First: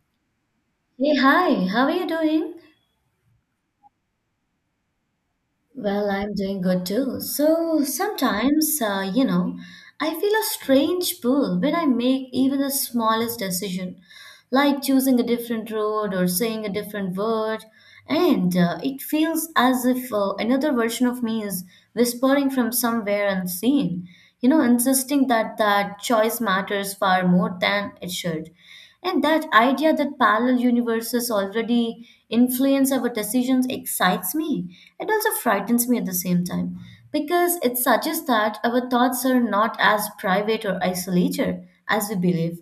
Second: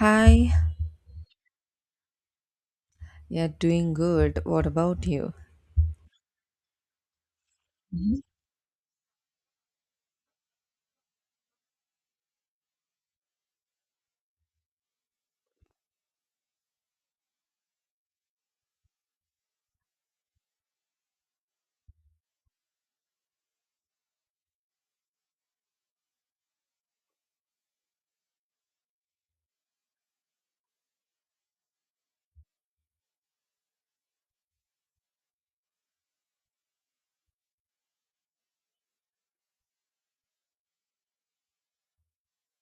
Hi, Hey, hi, how are you doing? yeah, doing good. What about you? Well, I'm doing good too. So Mhm. sometimes, I feel a strange pull when I make even the smallest decision, like choosing a different road or saying a different word. And it feels as if another version of me is whispering from somewhere unseen, you know, insisting that that choice matters far more than it should. And that idea that parallel universes already influence our decisions excites me. It also frightens me at the same time because it suggests that our thoughts are not as private or isolated as we believe.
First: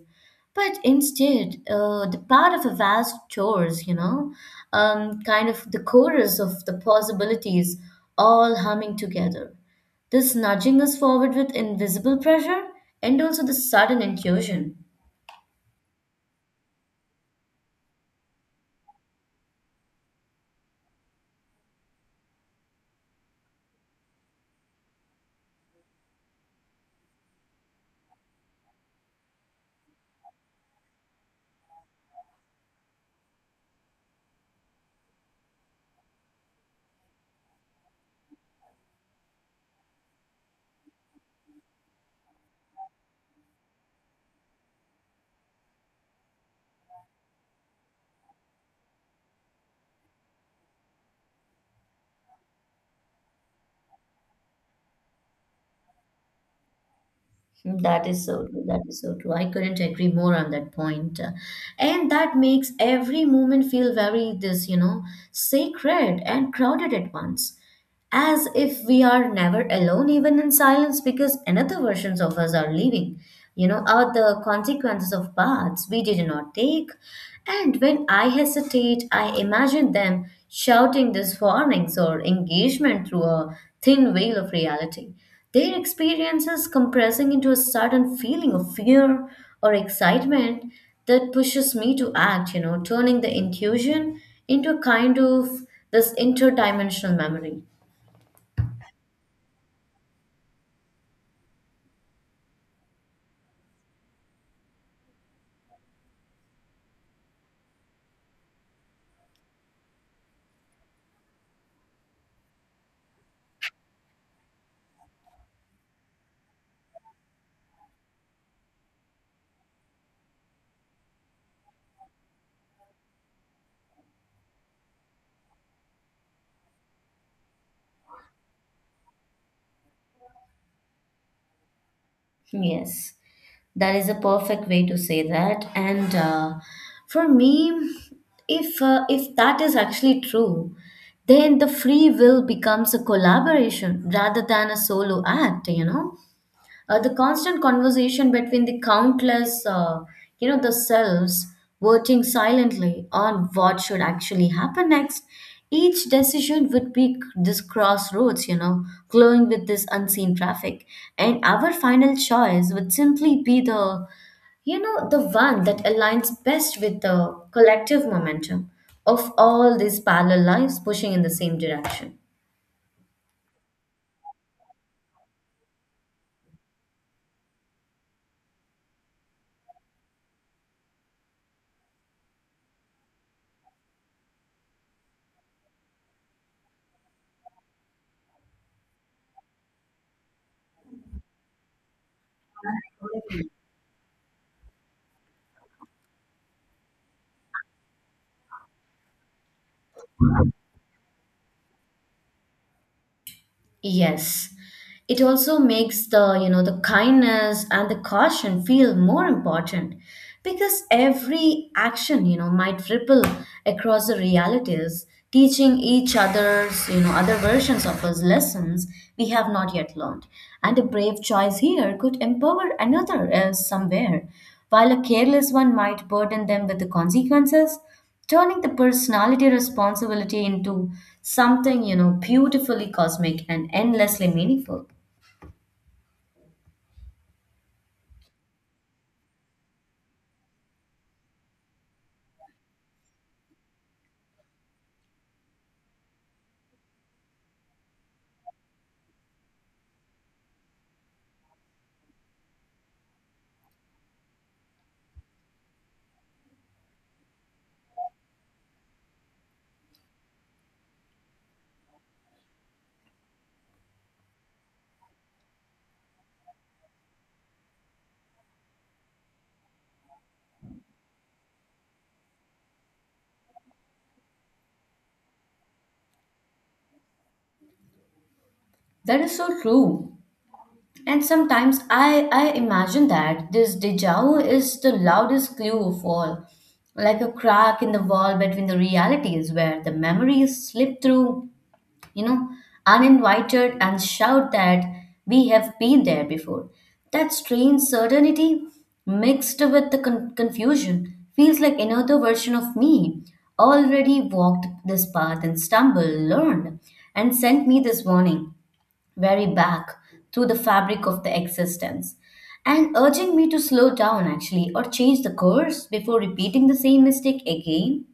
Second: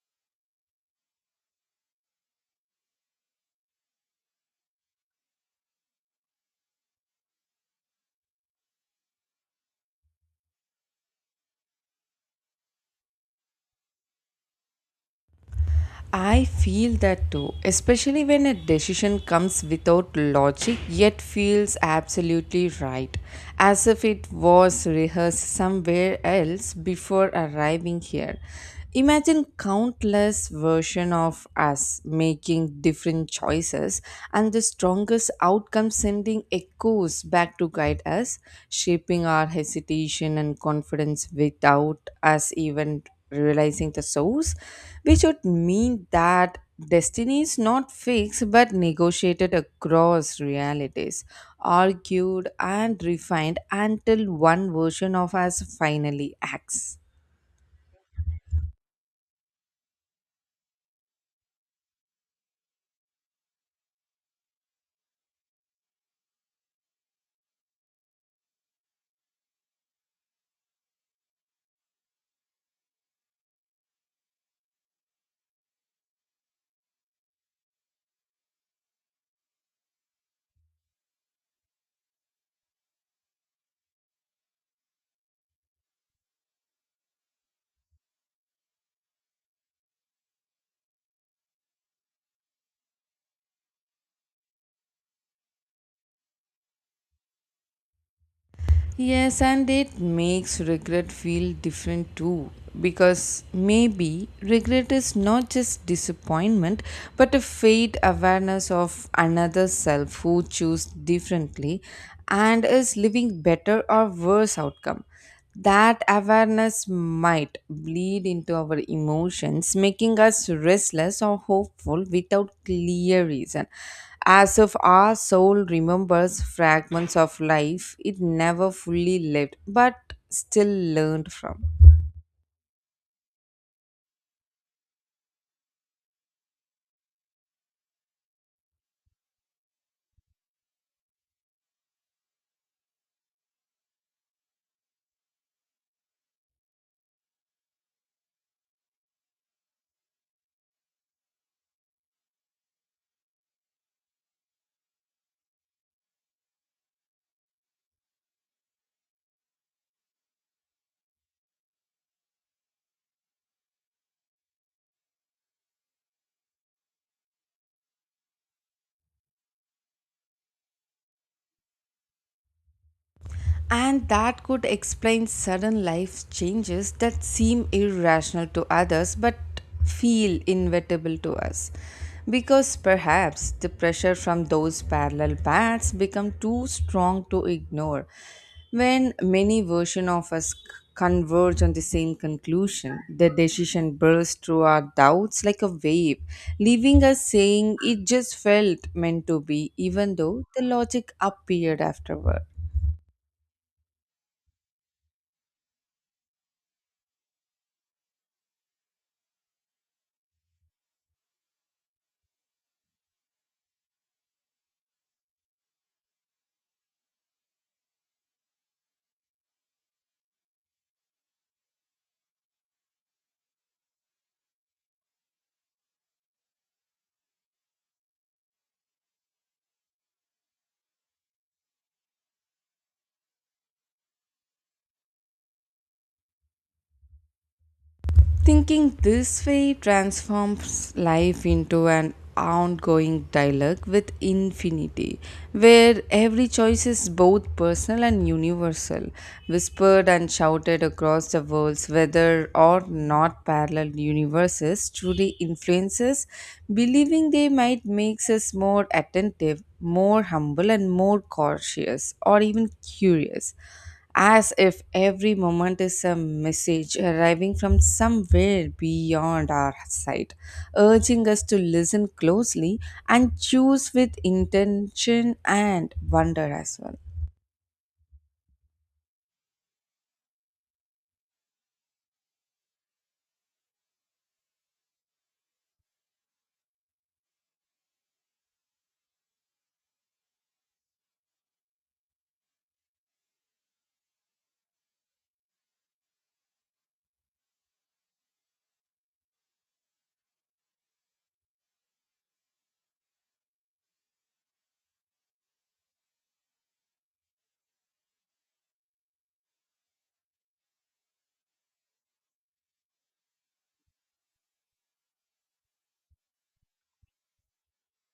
But instead, the part of a vast chores, you know, kind of the chorus of the possibilities all humming together. This nudging us forward with invisible pressure and also the sudden intuition. I feel that too, especially when a decision comes without logic yet feels absolutely right, as if it was rehearsed somewhere else before arriving here. Imagine countless versions of us making different choices and the strongest outcome sending echoes back to guide us, shaping our hesitation and confidence without us even realizing the source, which would mean that destiny is not fixed but negotiated across realities, argued and refined until one version of us finally acts. That is so true. That is so true. I couldn't agree more on that point. And that makes every moment feel very this, you know, sacred and crowded at once. As if we are never alone, even in silence, because another versions of us are leaving, you know, are the consequences of paths we did not take. And when I hesitate, I imagine them shouting these warnings or engagement through a thin veil of reality, their experiences compressing into a sudden feeling of fear or excitement that pushes me to act, you know, turning the intuition into a kind of this interdimensional memory. Yes, and it makes regret feel different too. Because maybe regret is not just disappointment, but a faint awareness of another self who chose differently and is living better or worse outcome. That awareness might bleed into our emotions, making us restless or hopeful without clear reason. As if our soul remembers fragments of life it never fully lived but still learned from. Yes, that is a perfect way to say that. And for me, if that is actually true, then the free will becomes a collaboration rather than a solo act. You know, the constant conversation between the countless, the selves working silently on what should actually happen next. Each decision would be this crossroads, you know, glowing with this unseen traffic. And our final choice would simply be the, you know, the one that aligns best with the collective momentum of all these parallel lives pushing in the same direction. And that could explain sudden life changes that seem irrational to others but feel inevitable to us. Because perhaps the pressure from those parallel paths become too strong to ignore. When many versions of us converge on the same conclusion, the decision bursts through our doubts like a wave, leaving us saying it just felt meant to be, even though the logic appeared afterward. Yes. It also makes the, you know, the kindness and the caution feel more important because every action, you know, might ripple across the realities, teaching each other's, you know, other versions of us lessons we have not yet learned. And a brave choice here could empower another else somewhere, while a careless one might burden them with the consequences, turning the personality responsibility into something, you know, beautifully cosmic and endlessly meaningful. Thinking this way transforms life into an ongoing dialogue with infinity, where every choice is both personal and universal, whispered and shouted across the worlds, whether or not parallel universes truly influences, believing they might makes us more attentive, more humble, and more cautious, or even curious, as if every moment is a message arriving from somewhere beyond our sight, urging us to listen closely and choose with intention and wonder as well. That is so true. And sometimes I imagine that this deja vu is the loudest clue of all, like a crack in the wall between the realities where the memories slip through, you know, uninvited and shout that we have been there before. That strange certainty mixed with the confusion feels like another version of me already walked this path and stumbled, learned, and sent me this warning very back through the fabric of the existence and urging me to slow down actually or change the course before repeating the same mistake again.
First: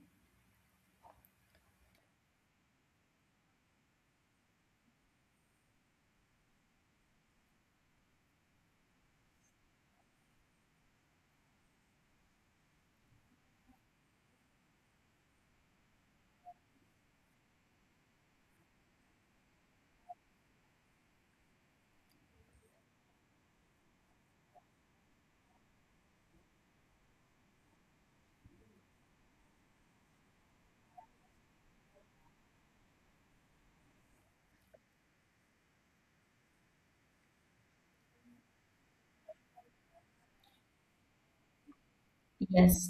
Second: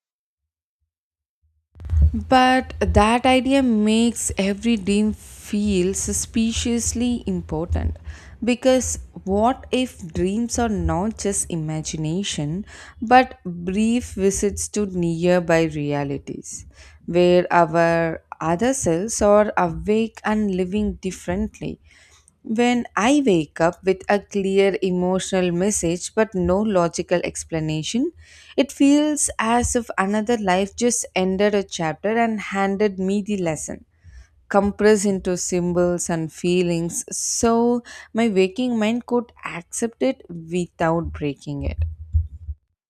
But that idea makes every dream feel suspiciously important, because what if dreams are not just imagination but brief visits to nearby realities where our other selves are awake and living differently? When I wake up with a clear emotional message but no logical explanation, it feels as if another life just ended a chapter and handed me the lesson. Compressed into symbols and feelings, so my waking mind could accept it without breaking it. Yes,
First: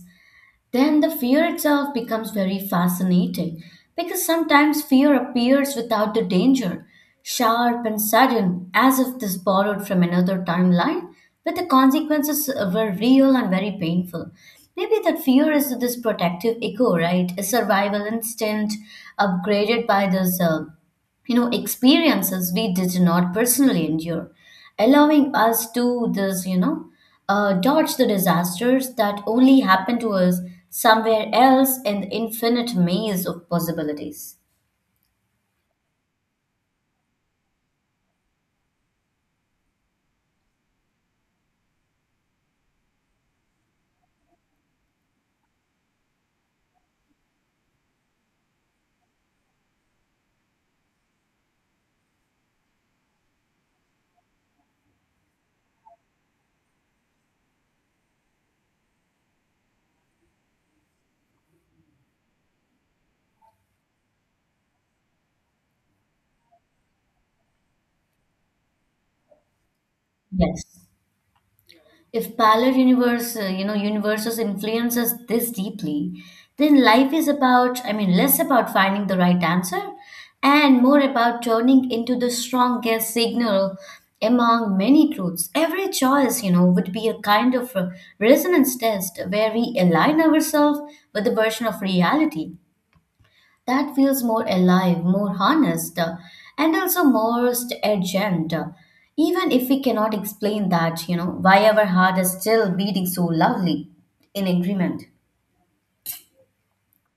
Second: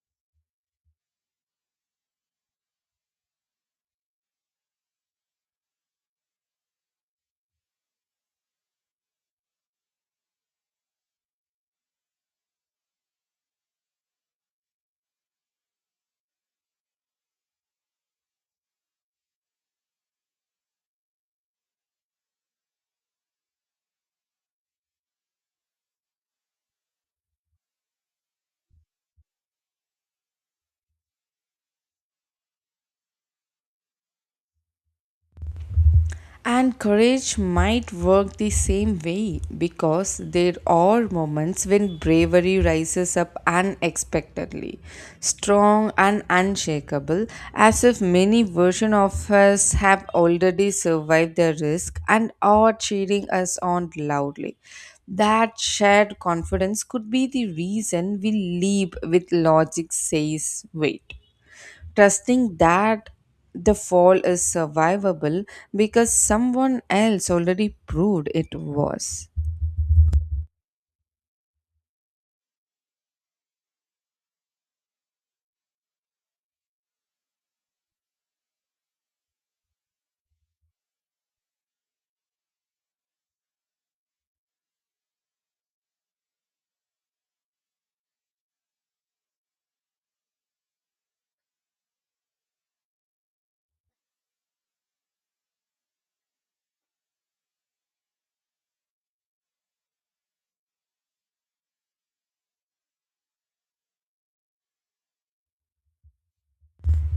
then the fear itself becomes very fascinating because sometimes fear appears without the danger, sharp and sudden, as if this borrowed from another timeline, but the consequences were real and very painful. Maybe that fear is this protective echo, right? A survival instinct upgraded by this you know, experiences we did not personally endure, allowing us to this, you know, dodge the disasters that only happen to us somewhere else in the infinite maze of possibilities. And courage might work the same way, because there are moments when bravery rises up unexpectedly, strong and unshakable, as if many versions of us have already survived the risk and are cheering us on loudly. That shared confidence could be the reason we leap with logic says wait, trusting that the fall is survivable because someone else already proved it was. Yes. If parallel universe, universes influence us this deeply, then life is about, I mean, less about finding the right answer and more about turning into the strongest signal among many truths. Every choice, you know, would be a kind of resonance test where we align ourselves with the version of reality that feels more alive, more honest, and also most urgent. Even if we cannot explain that, you know, why our heart is still beating so loudly in agreement.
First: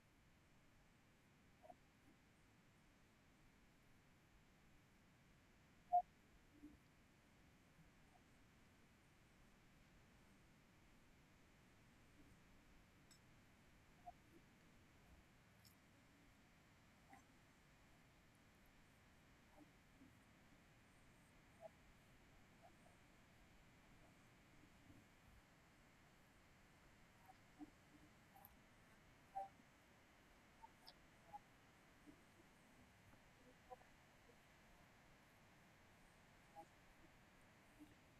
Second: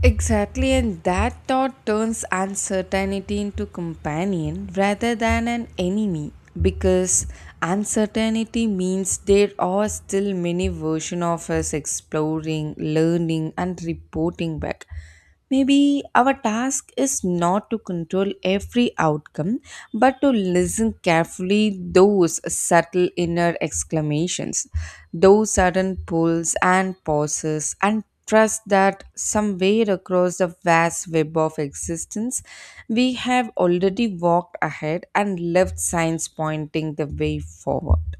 Exactly, and that thought turns uncertainty into companion rather than an enemy, because uncertainty means there are still many versions of us exploring, learning, and reporting back. Maybe our task is not to control every outcome, but to listen carefully those subtle inner exclamations, those sudden pulls and pauses, and trust that somewhere across the vast web of existence, we have already walked ahead and left signs pointing the way forward.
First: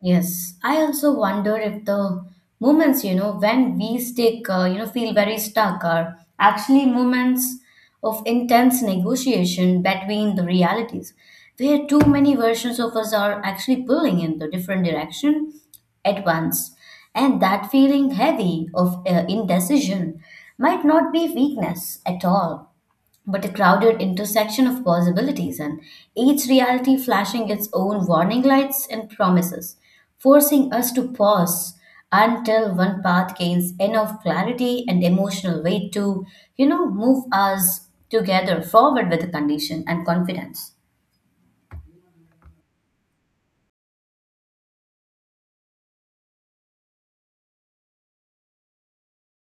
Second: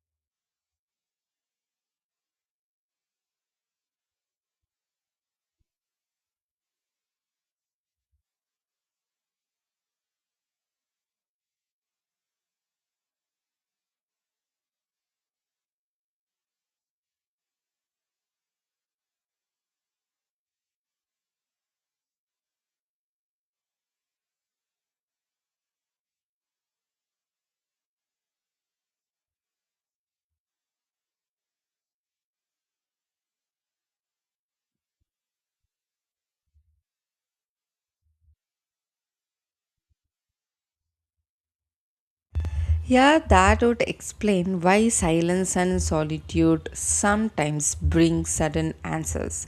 Yes, I also wonder if the moments, you know, when we stick, feel very stuck are actually moments of intense negotiation between the realities, where too many versions of us are actually pulling in the different direction at once. And that feeling heavy of indecision might not be weakness at all, but a crowded intersection of possibilities, and each reality flashing its own warning lights and promises, forcing us to pause until one path gains enough clarity and emotional weight to, you know, move us together forward with the condition and confidence. Yeah, that would explain why silence and solitude sometimes bring sudden answers.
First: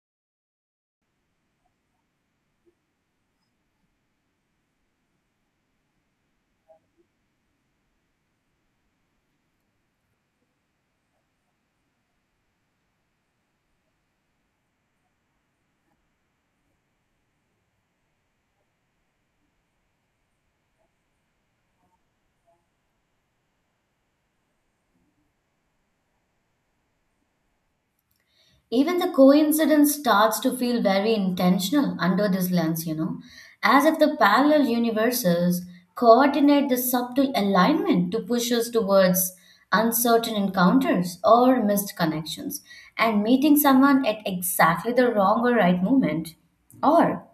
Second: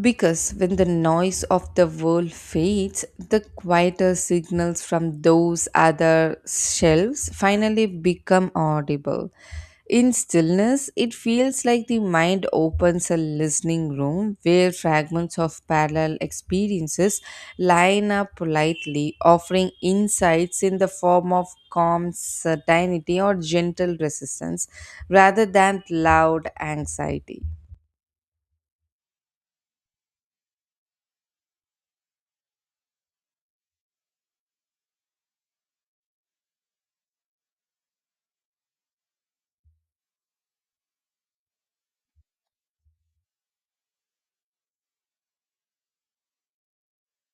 Because when the noise of the world fades, the quieter signals from those other shelves finally become audible. In stillness, it feels like the mind opens a listening room where fragments of parallel experiences line up politely, offering insights in the form of calm certainty or gentle resistance rather than loud anxiety. Even the coincidence starts to feel very intentional under this lens, you know, as if the parallel universes coordinate the subtle alignment to push us towards uncertain encounters or missed connections and meeting someone at exactly the wrong or right moment. Or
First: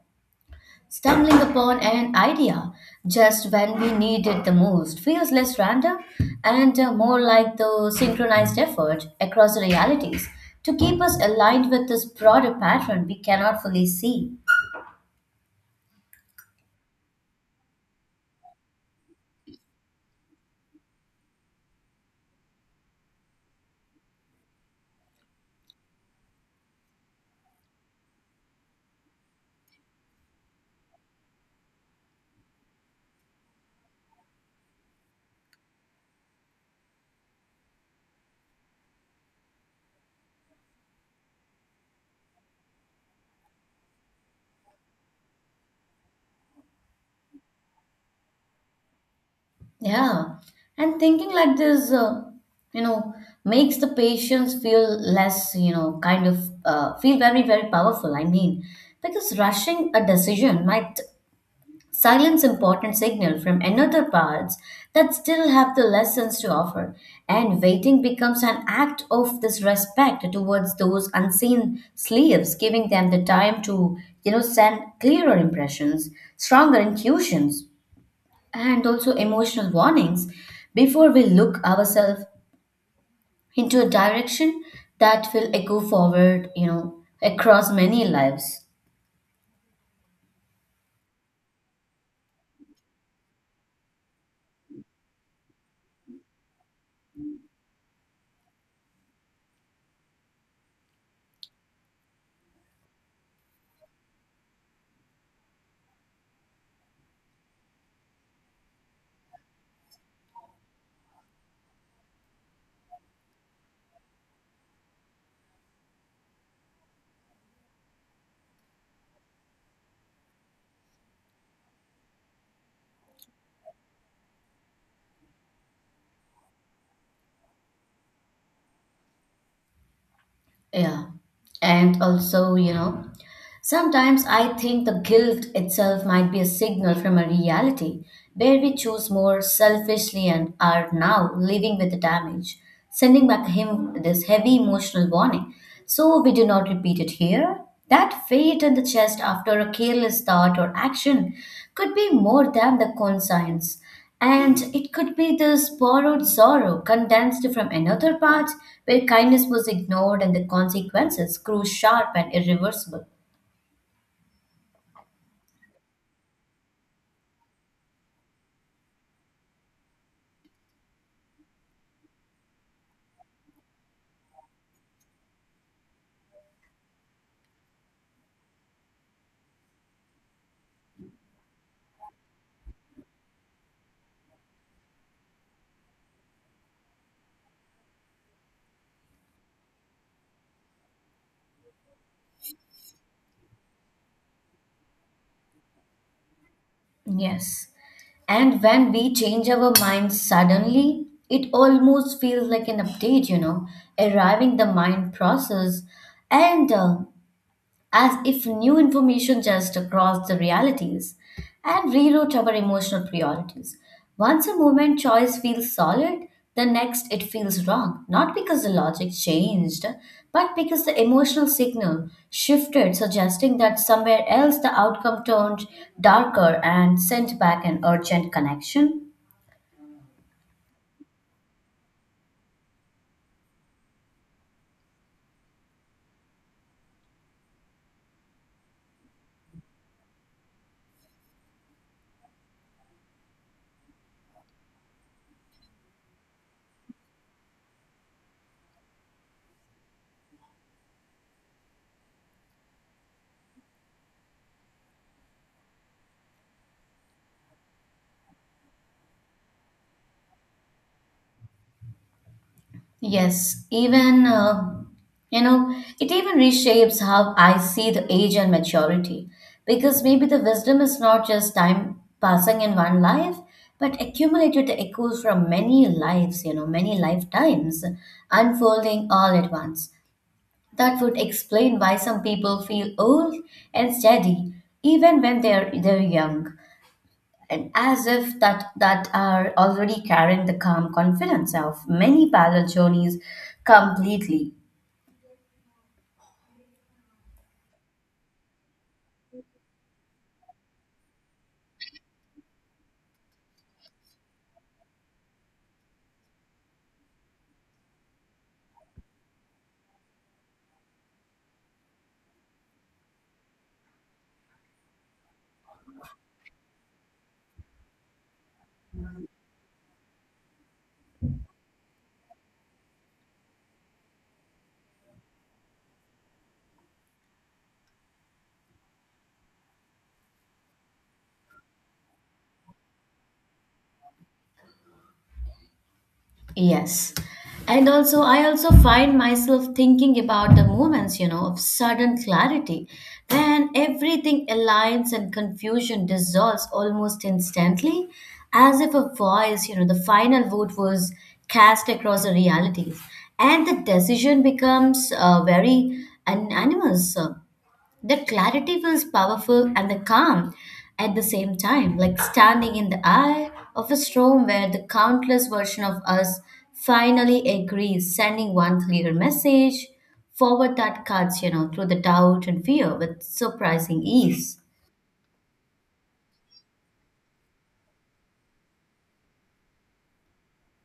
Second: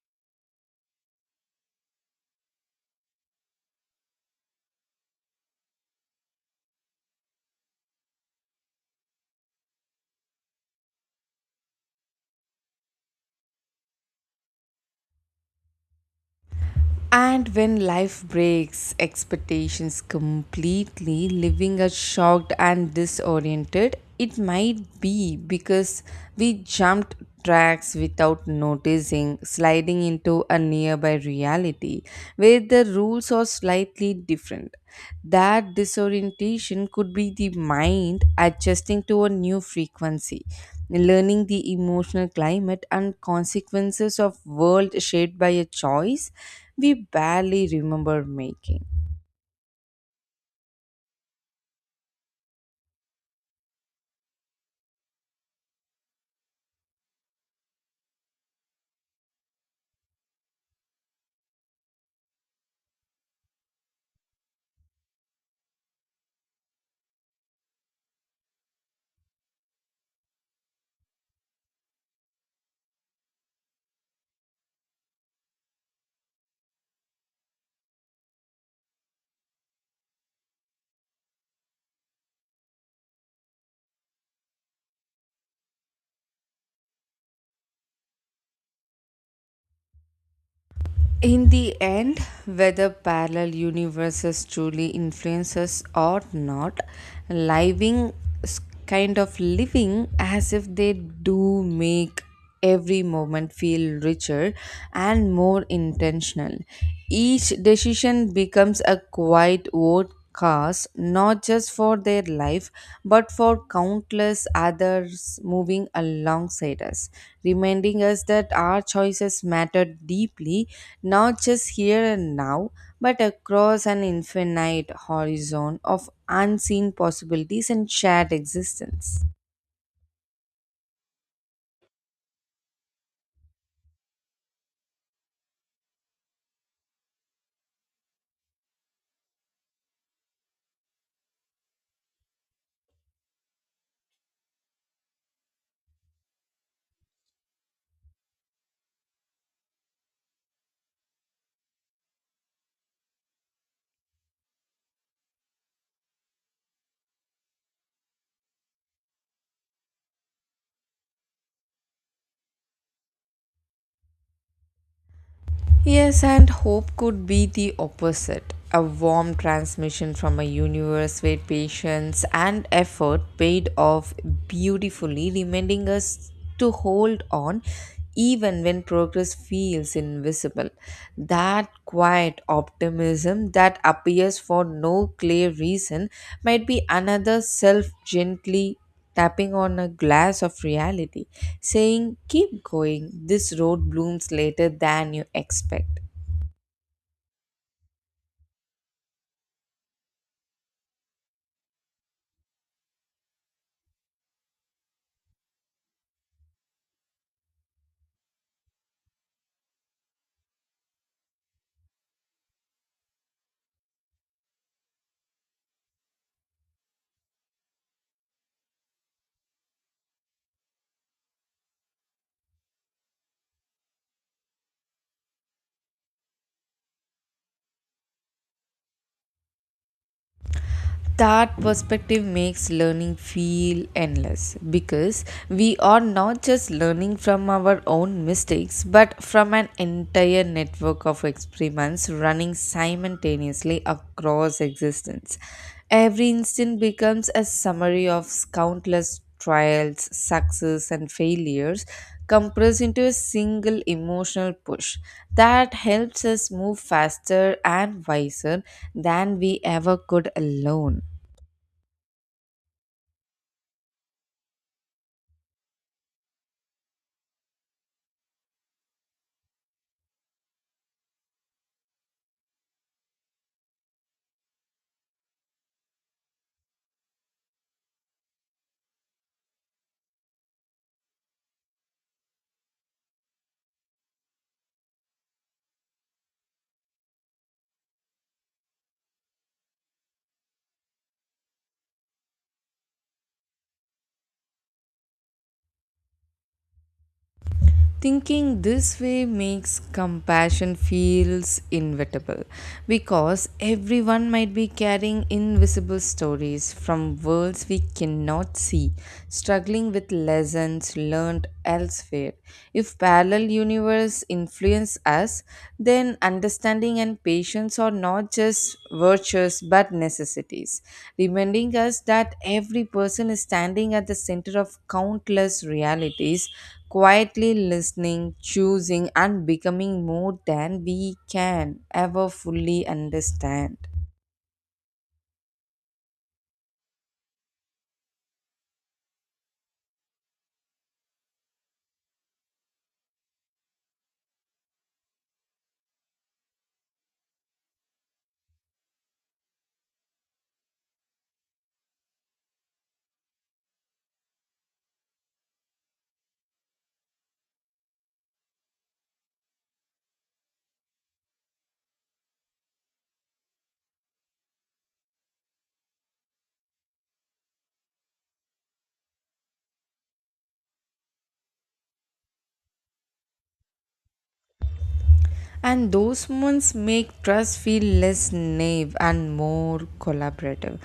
stumbling upon an idea just when we need it the most feels less random and more like the synchronized effort across the realities to keep us aligned with this broader pattern we cannot fully see. And when life breaks expectations completely, leaving us shocked and disoriented, it might be because we jumped tracks without noticing, sliding into a nearby reality where the rules are slightly different. That disorientation could be the mind adjusting to a new frequency, learning the emotional climate and consequences of world shaped by a choice we barely remember making. Yeah, and thinking like this, you know, makes the patients feel less, you know, kind of feel very, very powerful. I mean, because rushing a decision might silence important signal from another parts that still have the lessons to offer, and waiting becomes an act of this respect towards those unseen slaves, giving them the time to, you know, send clearer impressions, stronger intuitions, and also emotional warnings before we look ourselves into a direction that will echo forward, you know, across many lives. In the end, whether parallel universes truly influence us or not, living s- kind of living as if they do make every moment feel richer and more intentional. Each decision becomes a quiet vote cars not just for their life but for countless others moving alongside us, reminding us that our choices matter deeply, not just here and now but across an infinite horizon of unseen possibilities and shared existence. Yeah. And also, you know, sometimes I think the guilt itself might be a signal from a reality where we choose more selfishly and are now living with the damage, sending back him this heavy emotional warning. So we do not repeat it here. That weight in the chest after a careless thought or action could be more than the conscience. And it could be this borrowed sorrow condensed from another part where kindness was ignored and the consequences grew sharp and irreversible. Yes, and hope could be the opposite, a warm transmission from a universe where patience and effort paid off beautifully, reminding us to hold on even when progress feels invisible. That quiet optimism that appears for no clear reason might be another self gently tapping on a glass of reality, saying, "Keep going, this road blooms later than you expect." Yes. And when we change our minds suddenly, it almost feels like an update, you know, arriving the mind process. And as if new information just crossed the realities and rewrote our emotional priorities. Once a moment choice feels solid, the next it feels wrong, not because the logic changed, but because the emotional signal shifted, suggesting that somewhere else the outcome turned darker and sent back an urgent connection. That perspective makes learning feel endless, because we are not just learning from our own mistakes but from an entire network of experiments running simultaneously across existence. Every instant becomes a summary of countless trials, success, and failures compressed into a single emotional push that helps us move faster and wiser than we ever could alone. Yes, even, you know, it even reshapes how I see the age and maturity. Because maybe the wisdom is not just time passing in one life, but accumulated echoes from many lives, you know, many lifetimes, unfolding all at once. That would explain why some people feel old and steady even when they're young, and as if that that are already carrying the calm confidence of many parallel journeys completely. Thinking this way makes compassion feels inevitable, because everyone might be carrying invisible stories from worlds we cannot see, struggling with lessons learned elsewhere. If parallel universe influence us, then understanding and patience are not just virtues but necessities, reminding us that every person is standing at the center of countless realities, quietly listening, choosing, and becoming more than we can ever fully understand. Yes, and also I also find myself thinking about the moments, you know, of sudden clarity when everything aligns and confusion dissolves almost instantly, as if a voice, you know, the final vote was cast across the realities and the decision becomes very anonymous. That clarity feels powerful and the calm at the same time, like standing in the eye of a storm where the countless version of us finally agrees, sending one clear message forward that cuts, you know, through the doubt and fear with surprising ease. And those moments make trust feel less naive and more collaborative,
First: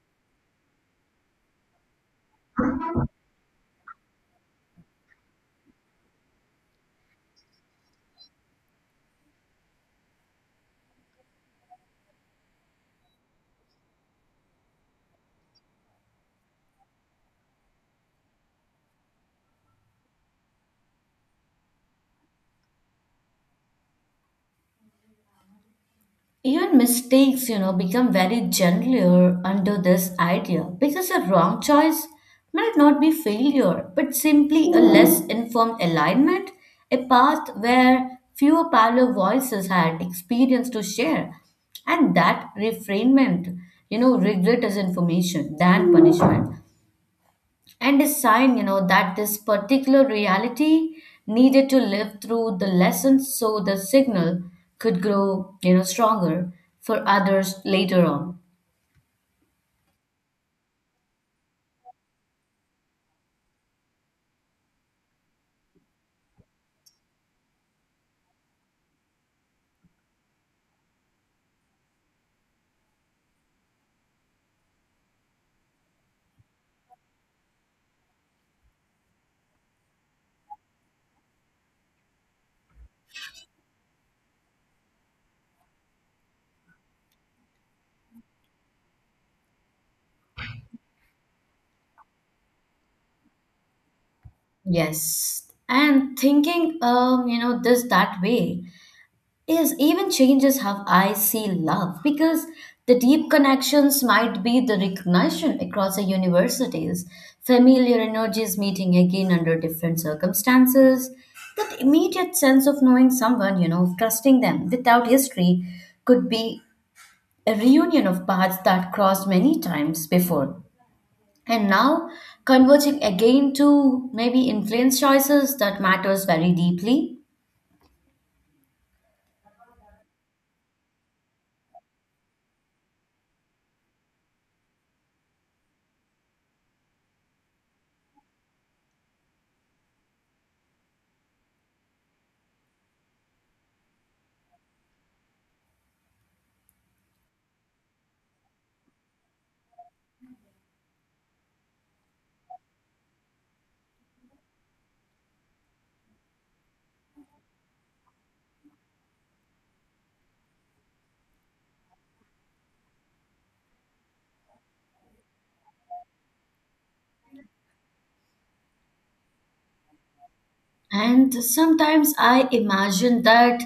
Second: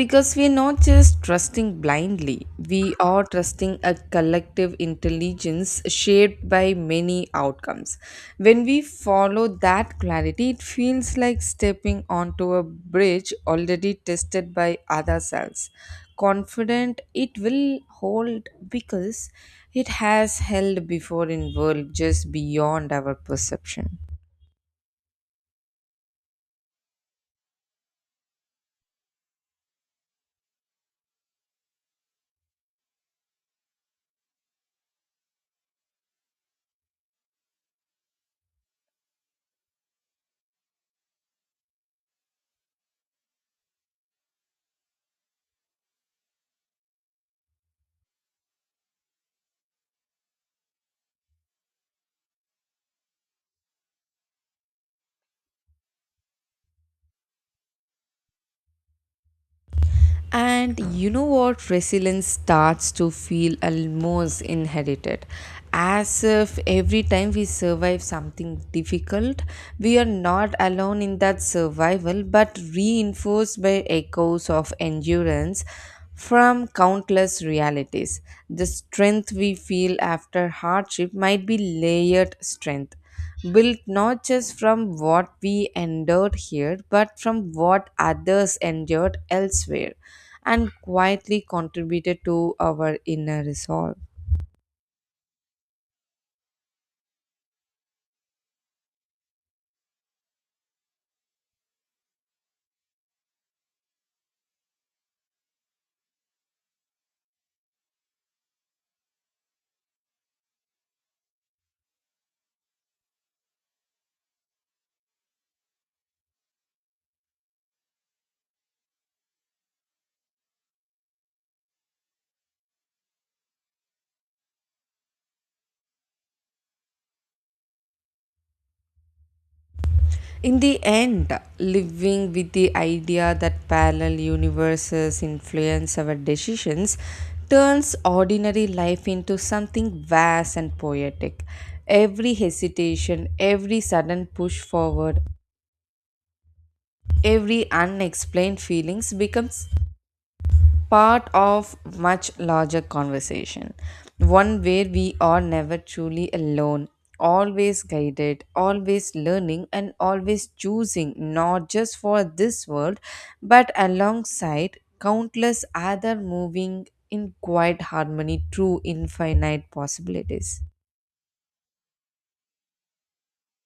because we're not just trusting blindly. We are trusting a collective intelligence shaped by many outcomes. When we follow that clarity, it feels like stepping onto a bridge already tested by other selves, confident it will hold because it has held before in world just beyond our perception. Even mistakes, you know, become very gentler under this idea because a wrong choice might not be failure, but simply a less informed alignment, a path where fewer parallel voices had experience to share. And that refrainment, you know, regret is information than punishment and a sign, you know, that this particular reality needed to live through the lessons so the signal could grow, you know, stronger for others later on. And you know what? Resilience starts to feel almost inherited. As if every time we survive something difficult, we are not alone in that survival, but reinforced by echoes of endurance from countless realities. The strength we feel after hardship might be layered strength, built not just from what we endured here, but from what others endured elsewhere, and quietly contributed to our inner resolve. Yes. And thinking, you know, this that way, yes, even changes how I see love because the deep connections might be the recognition across the universities, familiar energies meeting again under different circumstances. That immediate sense of knowing someone, you know, of trusting them without history could be a reunion of paths that crossed many times before. And now converging again to maybe influence choices that matters very deeply. In the end, living with the idea that parallel universes influence our decisions turns ordinary life into something vast and poetic. Every hesitation, every sudden push forward, every unexplained feelings becomes part of much larger conversation, one where we are never truly alone, always guided, always learning, and always choosing not just for this world but alongside countless other moving in quiet harmony through infinite possibilities. And sometimes I imagine that,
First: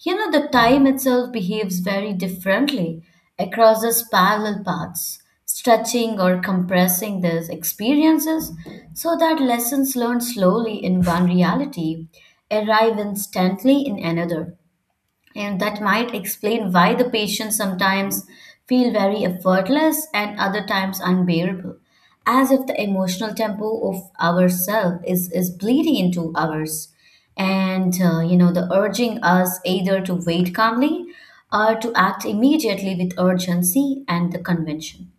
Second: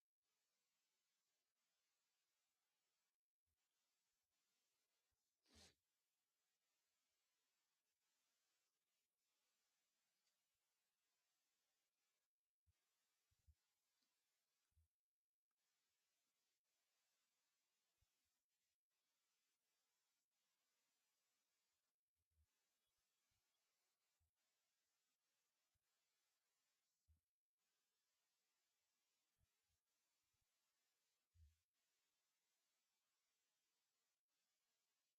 you know, the time itself behaves very differently across these parallel paths, stretching or compressing these experiences so that lessons learned slowly in one reality arrive instantly in another, and that might explain why the patients sometimes feel very effortless and other times unbearable, as if the emotional tempo of ourself is bleeding into ours and you know, the urging us either to wait calmly or to act immediately with urgency and the convention.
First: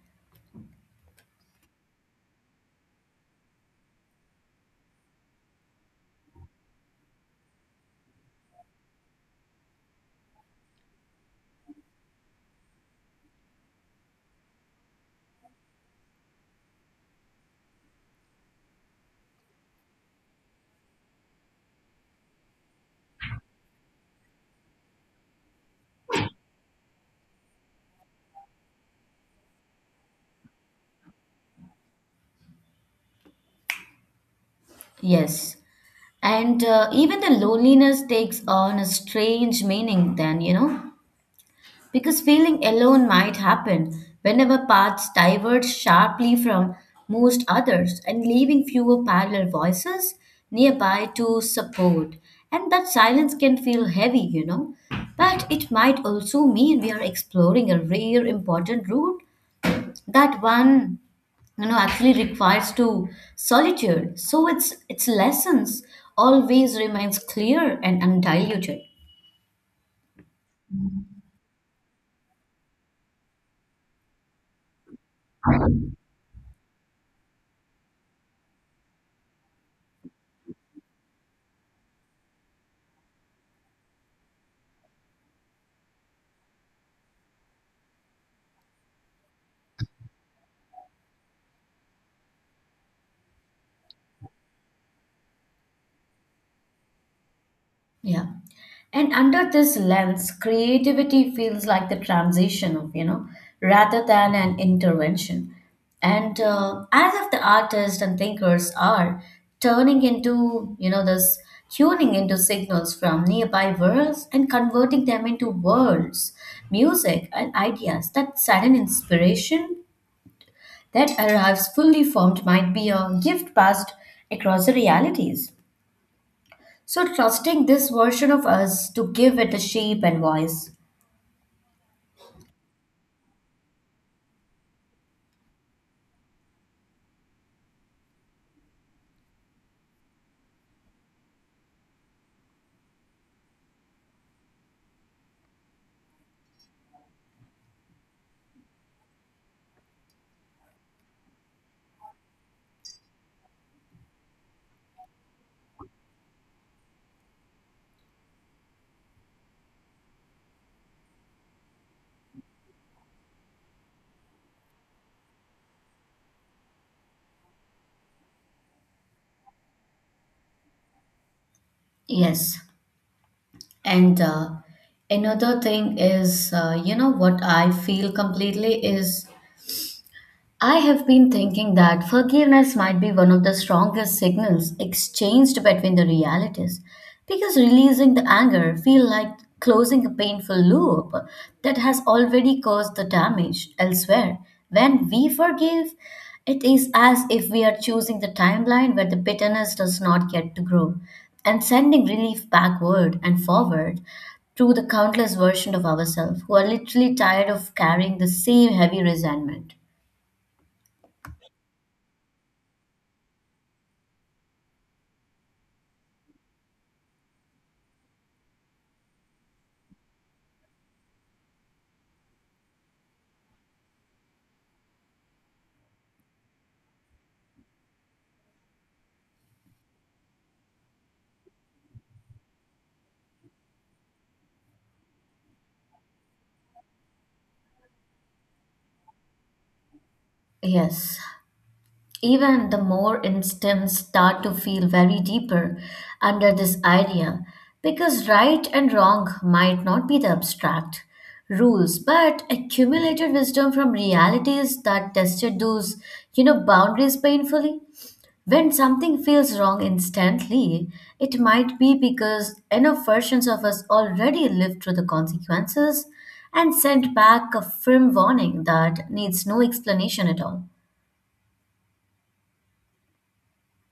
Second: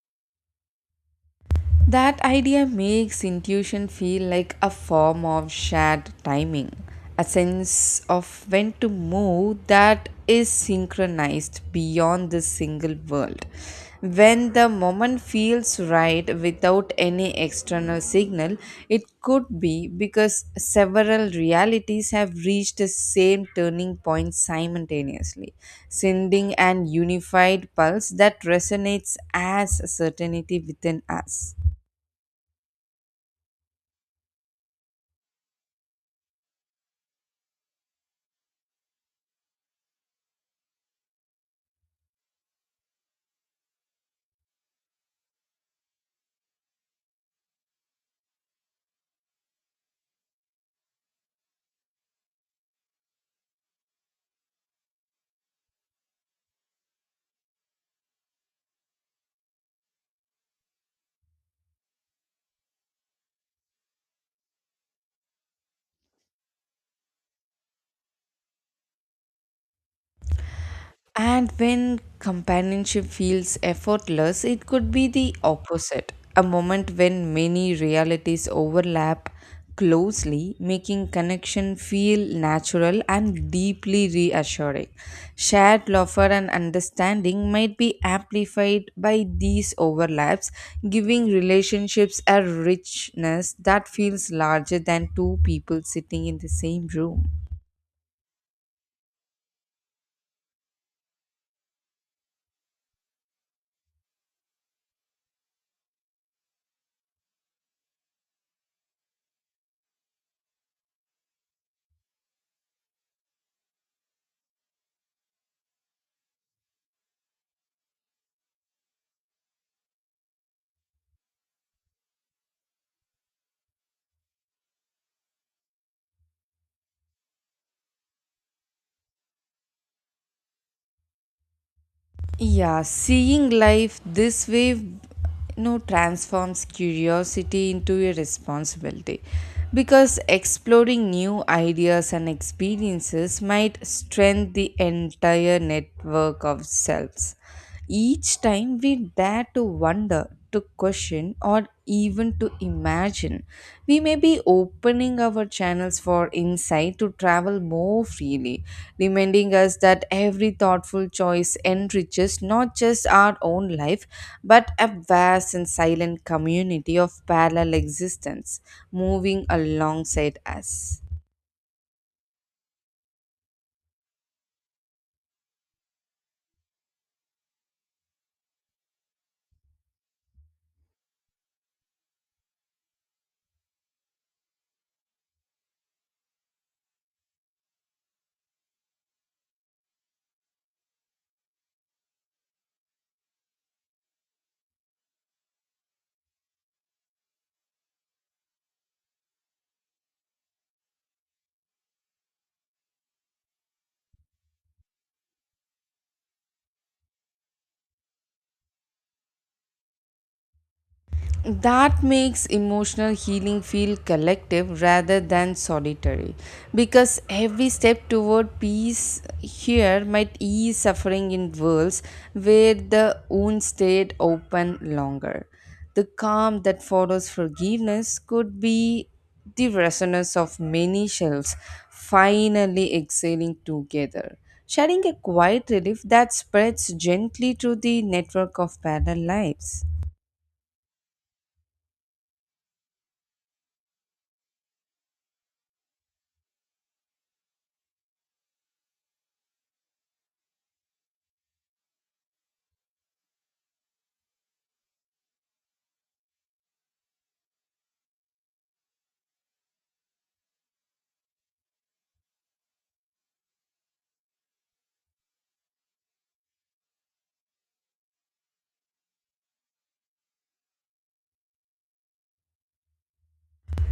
That idea makes intuition feel like a form of shared timing, a sense of when to move that is synchronized beyond the single world. When the moment feels right without any external signal, it could be because several realities have reached the same turning point simultaneously, sending an unified pulse that resonates as certainty within us. Yes, and even the loneliness takes on a strange meaning then, you know. Because feeling alone might happen whenever paths diverge sharply from most others and leaving fewer parallel voices nearby to support. And that silence can feel heavy, you know. But it might also mean we are exploring a rare important route that one actually requires to solitude so its lessons always remains clear and undiluted. And when companionship feels effortless, it could be the opposite, a moment when many realities overlap closely, making connection feel natural and deeply reassuring. Shared laughter and understanding might be amplified by these overlaps, giving relationships a richness that feels larger than two people sitting in the same room. Yeah. And under this lens, creativity feels like the transition of, rather than an intervention. And As if the artists and thinkers are turning into, you know, this tuning into signals from nearby worlds and converting them into words, music, and ideas. That sudden inspiration that arrives fully formed might be a gift passed across the realities. So, trusting this version of us to give it a shape and voice. Yeah, seeing life this way, transforms curiosity into a responsibility, because exploring new ideas and experiences might strengthen the entire network of selves. Each time we dare to wonder, to question, or even to imagine, we may be opening our channels for insight to travel more freely, reminding us that every thoughtful choice enriches not just our own life, but a vast and silent community of parallel existence moving alongside us. Yes. And Another thing is, what I feel completely is I have been thinking that forgiveness might be one of the strongest signals exchanged between the realities, because releasing the anger feels like closing a painful loop that has already caused the damage elsewhere. When we forgive, it is as if we are choosing the timeline where the bitterness does not get to grow and sending relief backward and forward through the countless versions of ourselves who are literally tired of carrying the same heavy resentment. That makes emotional healing feel collective rather than solitary, because every step toward peace here might ease suffering in worlds where the wound stayed open longer. The calm that follows forgiveness could be the resonance of many shells finally exhaling together, sharing a quiet relief that spreads gently through the network of parallel lives. Yes, even the more instincts start to feel very deeper under this idea, because right and wrong might not be the abstract rules but accumulated wisdom from realities that tested those, boundaries painfully. When something feels wrong instantly, it might be because enough versions of us already lived through the consequences and sent back a firm warning that needs no explanation at all.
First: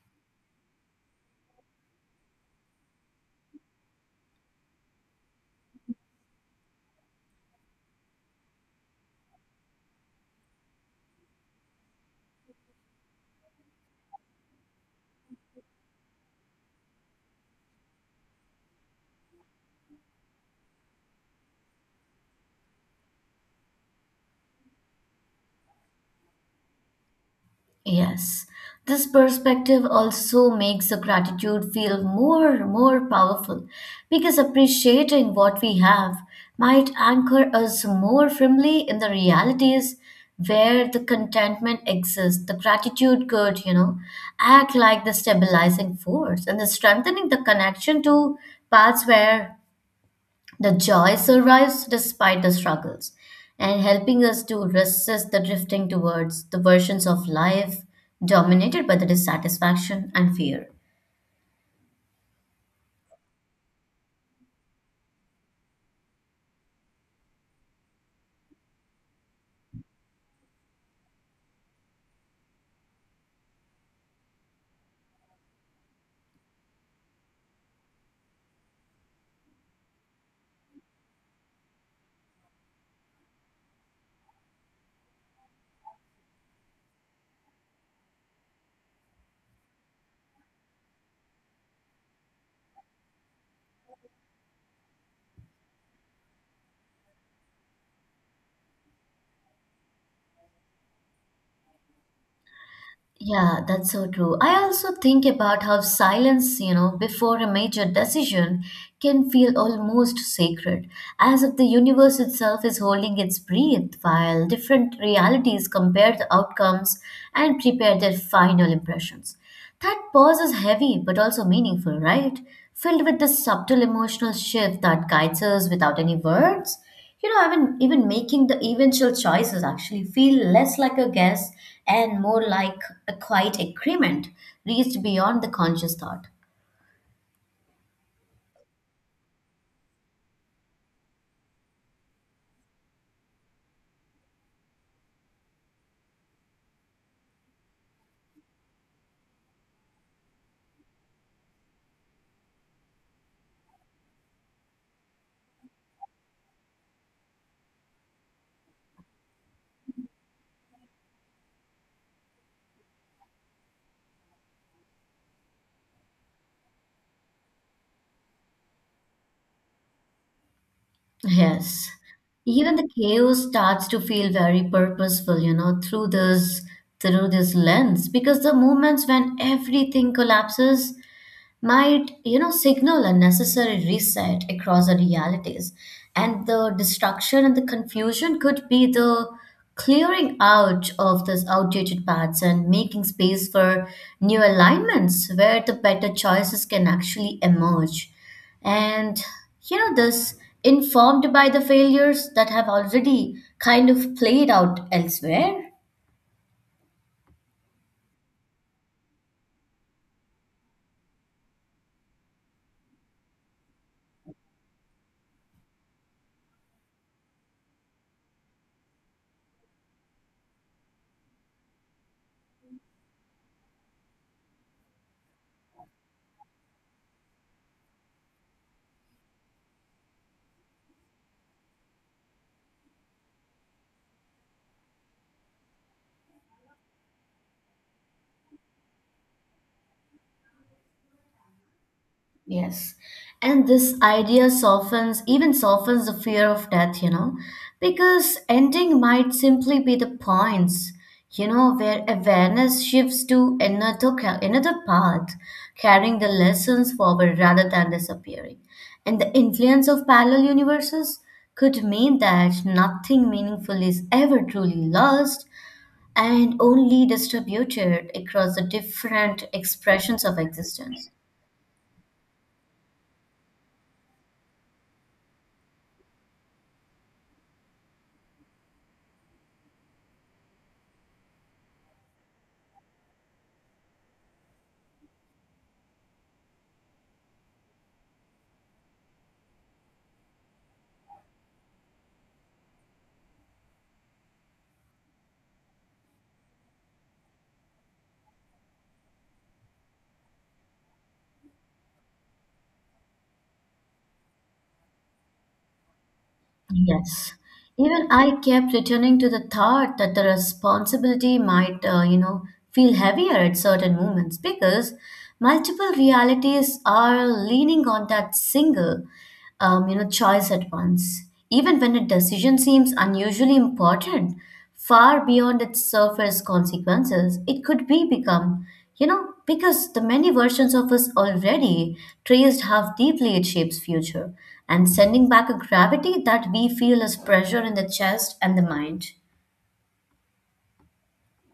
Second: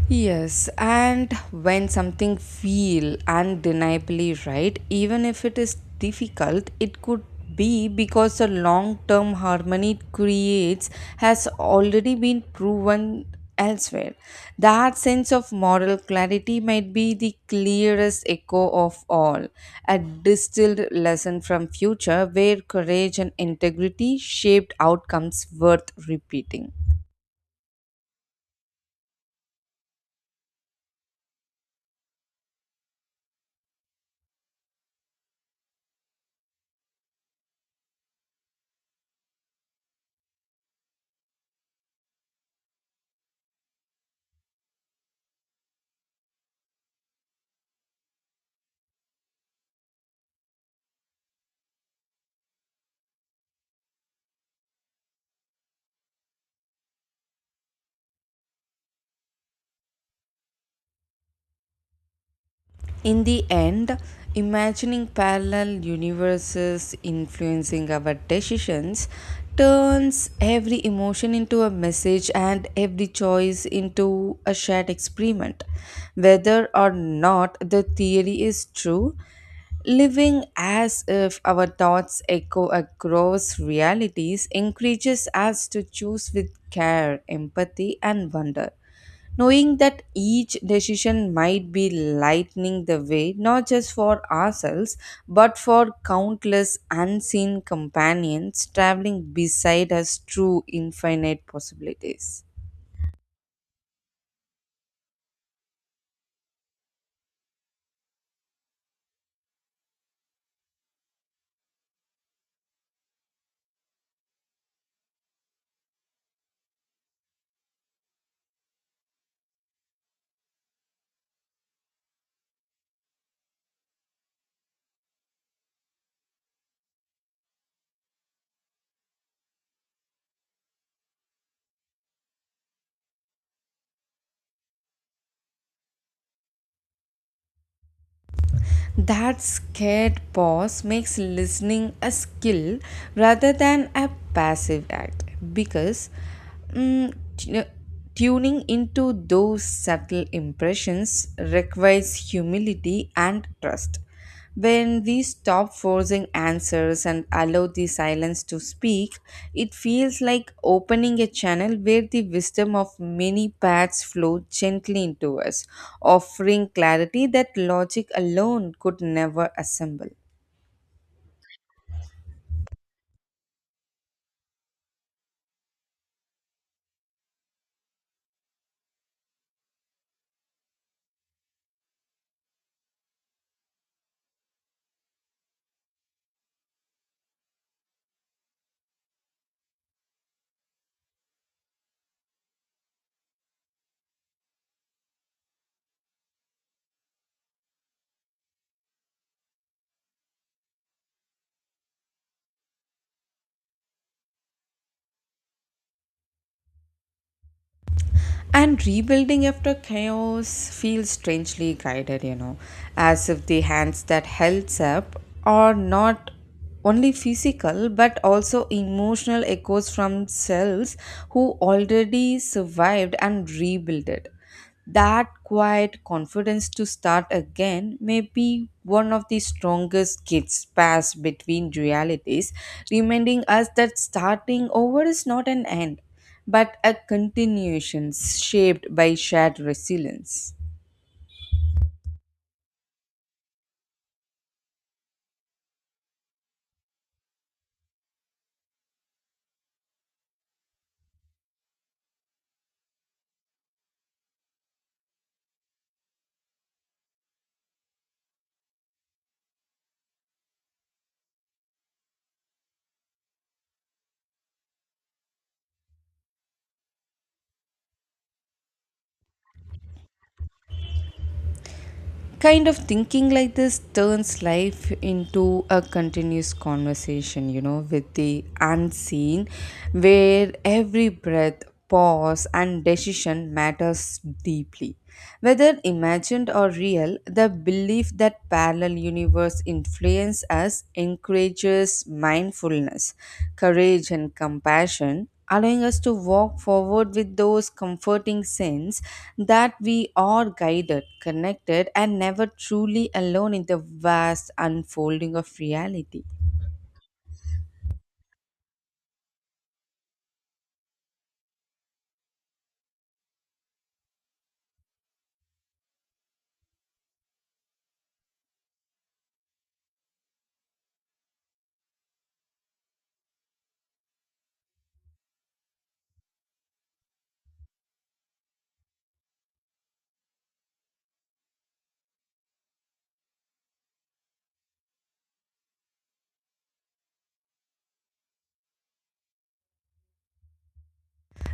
Yes, and when something feel undeniably right, even if it is difficult, it could be because the long-term harmony it creates has already been proven elsewhere. That sense of moral clarity might be the clearest echo of all, a distilled lesson from future where courage and integrity shaped outcomes worth repeating. Yes, this perspective also makes the gratitude feel more powerful, because appreciating what we have might anchor us more firmly in the realities where the contentment exists. The gratitude could, you know, act like the stabilizing force and the strengthening the connection to paths where the joy survives despite the struggles, and helping us to resist the drifting towards the versions of life dominated by the dissatisfaction and fear. In the end, imagining parallel universes influencing our decisions turns every emotion into a message and every choice into a shared experiment. Whether or not the theory is true, living as if our thoughts echo across realities encourages us to choose with care, empathy, and wonder, knowing that each decision might be lightening the way not just for ourselves but for countless unseen companions traveling beside us through infinite possibilities. Yeah, that's so true. I also think about how silence, you know, before a major decision can feel almost sacred, as if the universe itself is holding its breath while different realities compare the outcomes and prepare their final impressions. That pause is heavy but also meaningful, right? Filled with the subtle emotional shift that guides us without any words. You know, even making the eventual choices actually feel less like a guess and more like a quiet agreement reached beyond the conscious thought. That scared pause makes listening a skill rather than a passive act, because mm, tu- tuning into those subtle impressions requires humility and trust. When we stop forcing answers and allow the silence to speak, it feels like opening a channel where the wisdom of many paths flow gently into us, offering clarity that logic alone could never assemble. Yes. Even the chaos starts to feel very purposeful, you know, through this lens. Because the moments when everything collapses might, you know, signal a necessary reset across the realities, and the destruction and the confusion could be the clearing out of these outdated paths and making space for new alignments where the better choices can actually emerge, and you know this informed by the failures that have already kind of played out elsewhere. And rebuilding after chaos feels strangely guided, as if the hands that held up are not only physical but also emotional echoes from cells who already survived and rebuilt it. That quiet confidence to start again may be one of the strongest gifts passed between realities, reminding us that starting over is not an end, but a continuation shaped by shared resilience. Yes. And this idea softens, even softens the fear of death, you know, because ending might simply be the points, you know, where awareness shifts to another, another path, carrying the lessons forward rather than disappearing. And the influence of parallel universes could mean that nothing meaningful is ever truly lost and only distributed across the different expressions of existence. Kind of thinking like this turns life into a continuous conversation, with the unseen, where every breath, pause, and decision matters deeply. Whether imagined or real, the belief that parallel universe influence us encourages mindfulness, courage, and compassion, allowing us to walk forward with those comforting sense that we are guided, connected, and never truly alone in the vast unfolding of reality. Yes. Even I kept returning to the thought that the responsibility might, feel heavier at certain moments because multiple realities are leaning on that single, choice at once. Even when a decision seems unusually important, far beyond its surface consequences, it could be become, you know, because the many versions of us already traced how deeply it shapes future and sending back a gravity that we feel as pressure in the chest and the mind.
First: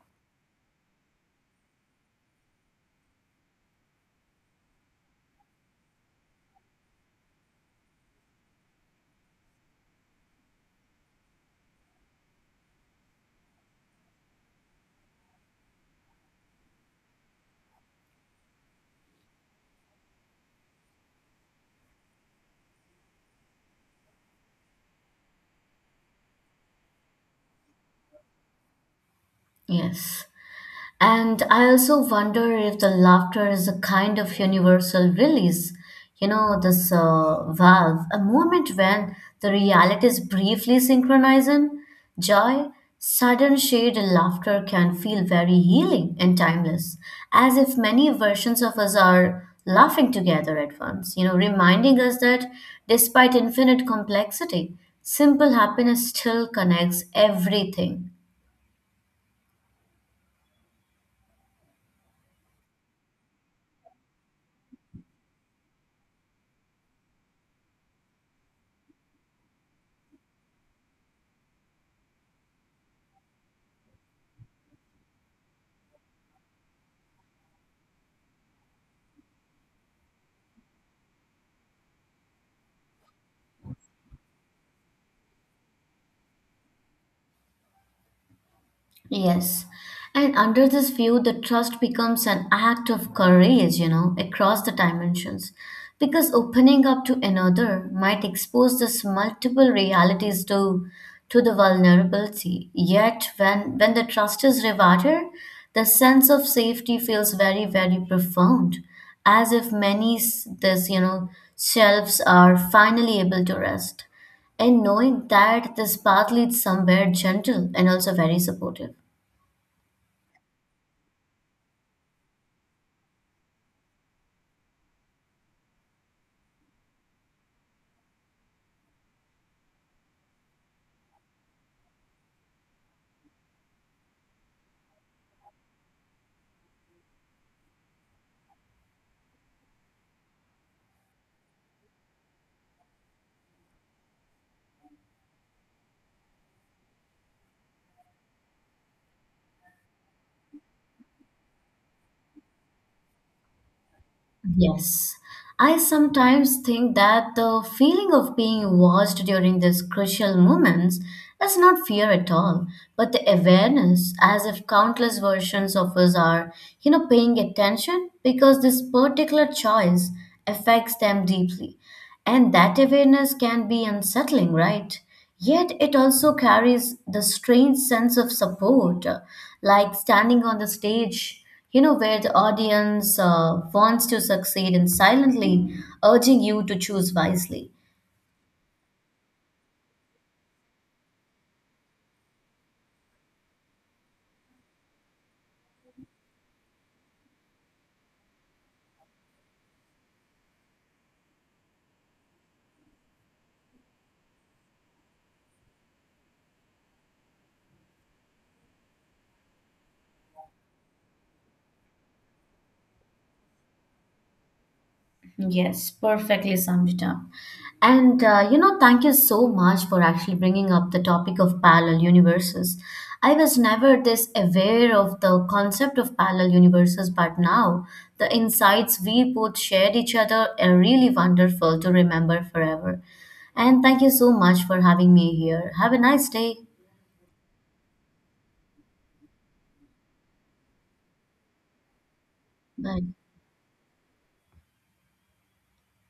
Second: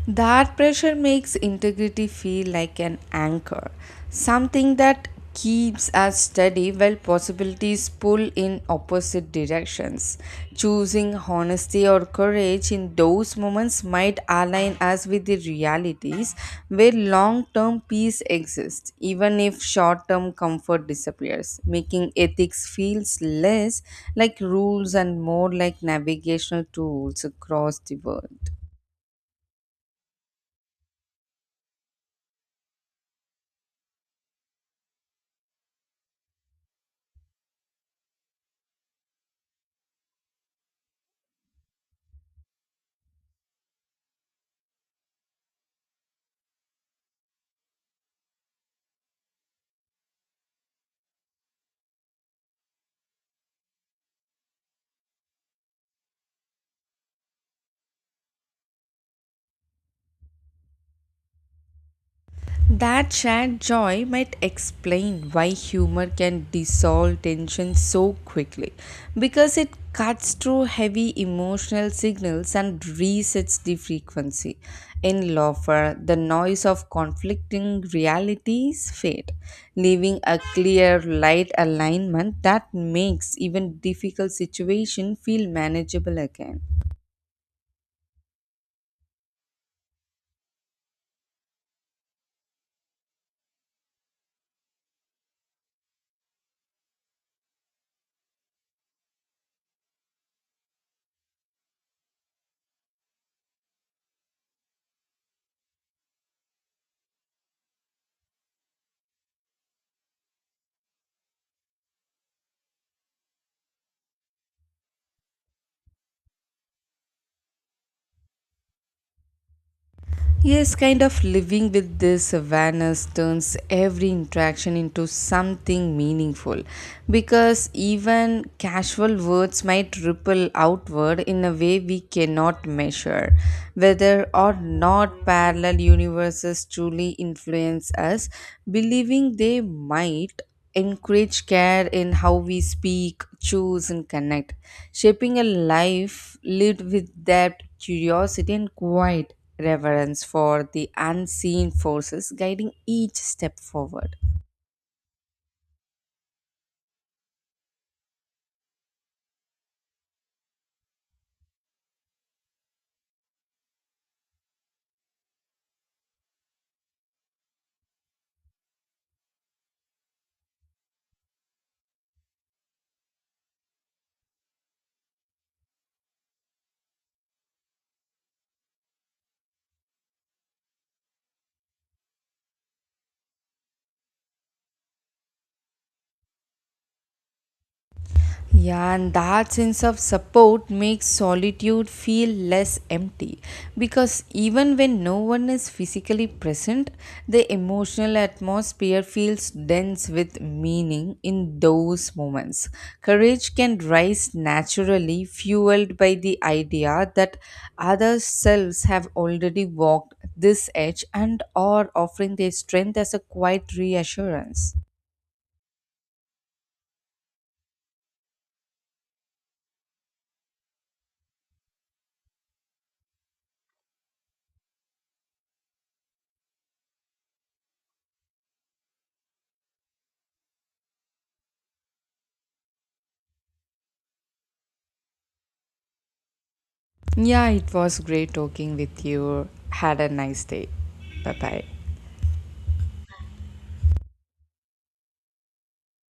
That pressure makes integrity feel like an anchor, something that keeps us steady while possibilities pull in opposite directions. Choosing honesty or courage in those moments might align us with the realities where long term peace exists, even if short term comfort disappears, making ethics feels less like rules and more like navigational tools across the world. Yes. And I also wonder if the laughter is a kind of universal release. You know, this valve, a moment when the realities briefly synchronize in joy. Sudden shade, laughter can feel very healing and timeless, as if many versions of us are laughing together at once, you know, reminding us that despite infinite complexity, simple happiness still connects everything. That shared joy might explain why humor can dissolve tension so quickly, because it cuts through heavy emotional signals and resets the frequency. In laughter, the noise of conflicting realities fade, leaving a clear light alignment that makes even difficult situation feel manageable again. Yes. And under this view, the trust becomes an act of courage, you know, across the dimensions. Because opening up to another might expose this multiple realities to the vulnerability. Yet when the trust is rewarded, the sense of safety feels very, very profound, as if many s- this, you know, selves are finally able to rest. And knowing that this path leads somewhere gentle and also very supportive. Yes, kind of living with this awareness turns every interaction into something meaningful, because even casual words might ripple outward in a way we cannot measure. Whether or not parallel universes truly influence us, believing they might encourage care in how we speak, choose, and connect, shaping a life lived with depth, curiosity, and quiet reverence for the unseen forces guiding each step forward. Yes. I sometimes think that the feeling of being watched during these crucial moments is not fear at all, but the awareness, as if countless versions of us are, you know, paying attention because this particular choice affects them deeply. And that awareness can be unsettling, right? Yet it also carries the strange sense of support, like standing on the stage, you know, where the audience wants to succeed and silently urging you to choose wisely. Yeah, and that sense of support makes solitude feel less empty, because even when no one is physically present, the emotional atmosphere feels dense with meaning in those moments. Courage can rise naturally, fueled by the idea that other selves have already walked this edge and are offering their strength as a quiet reassurance. Yes, perfectly summed it up. Thank you so much for actually bringing up the topic of parallel universes. I was never this aware of the concept of parallel universes, but now the insights we both shared each other are really wonderful to remember forever. And thank you so much for having me here. Have a nice day. Yeah, it was great talking with you. Had a nice day. Bye bye. Bye.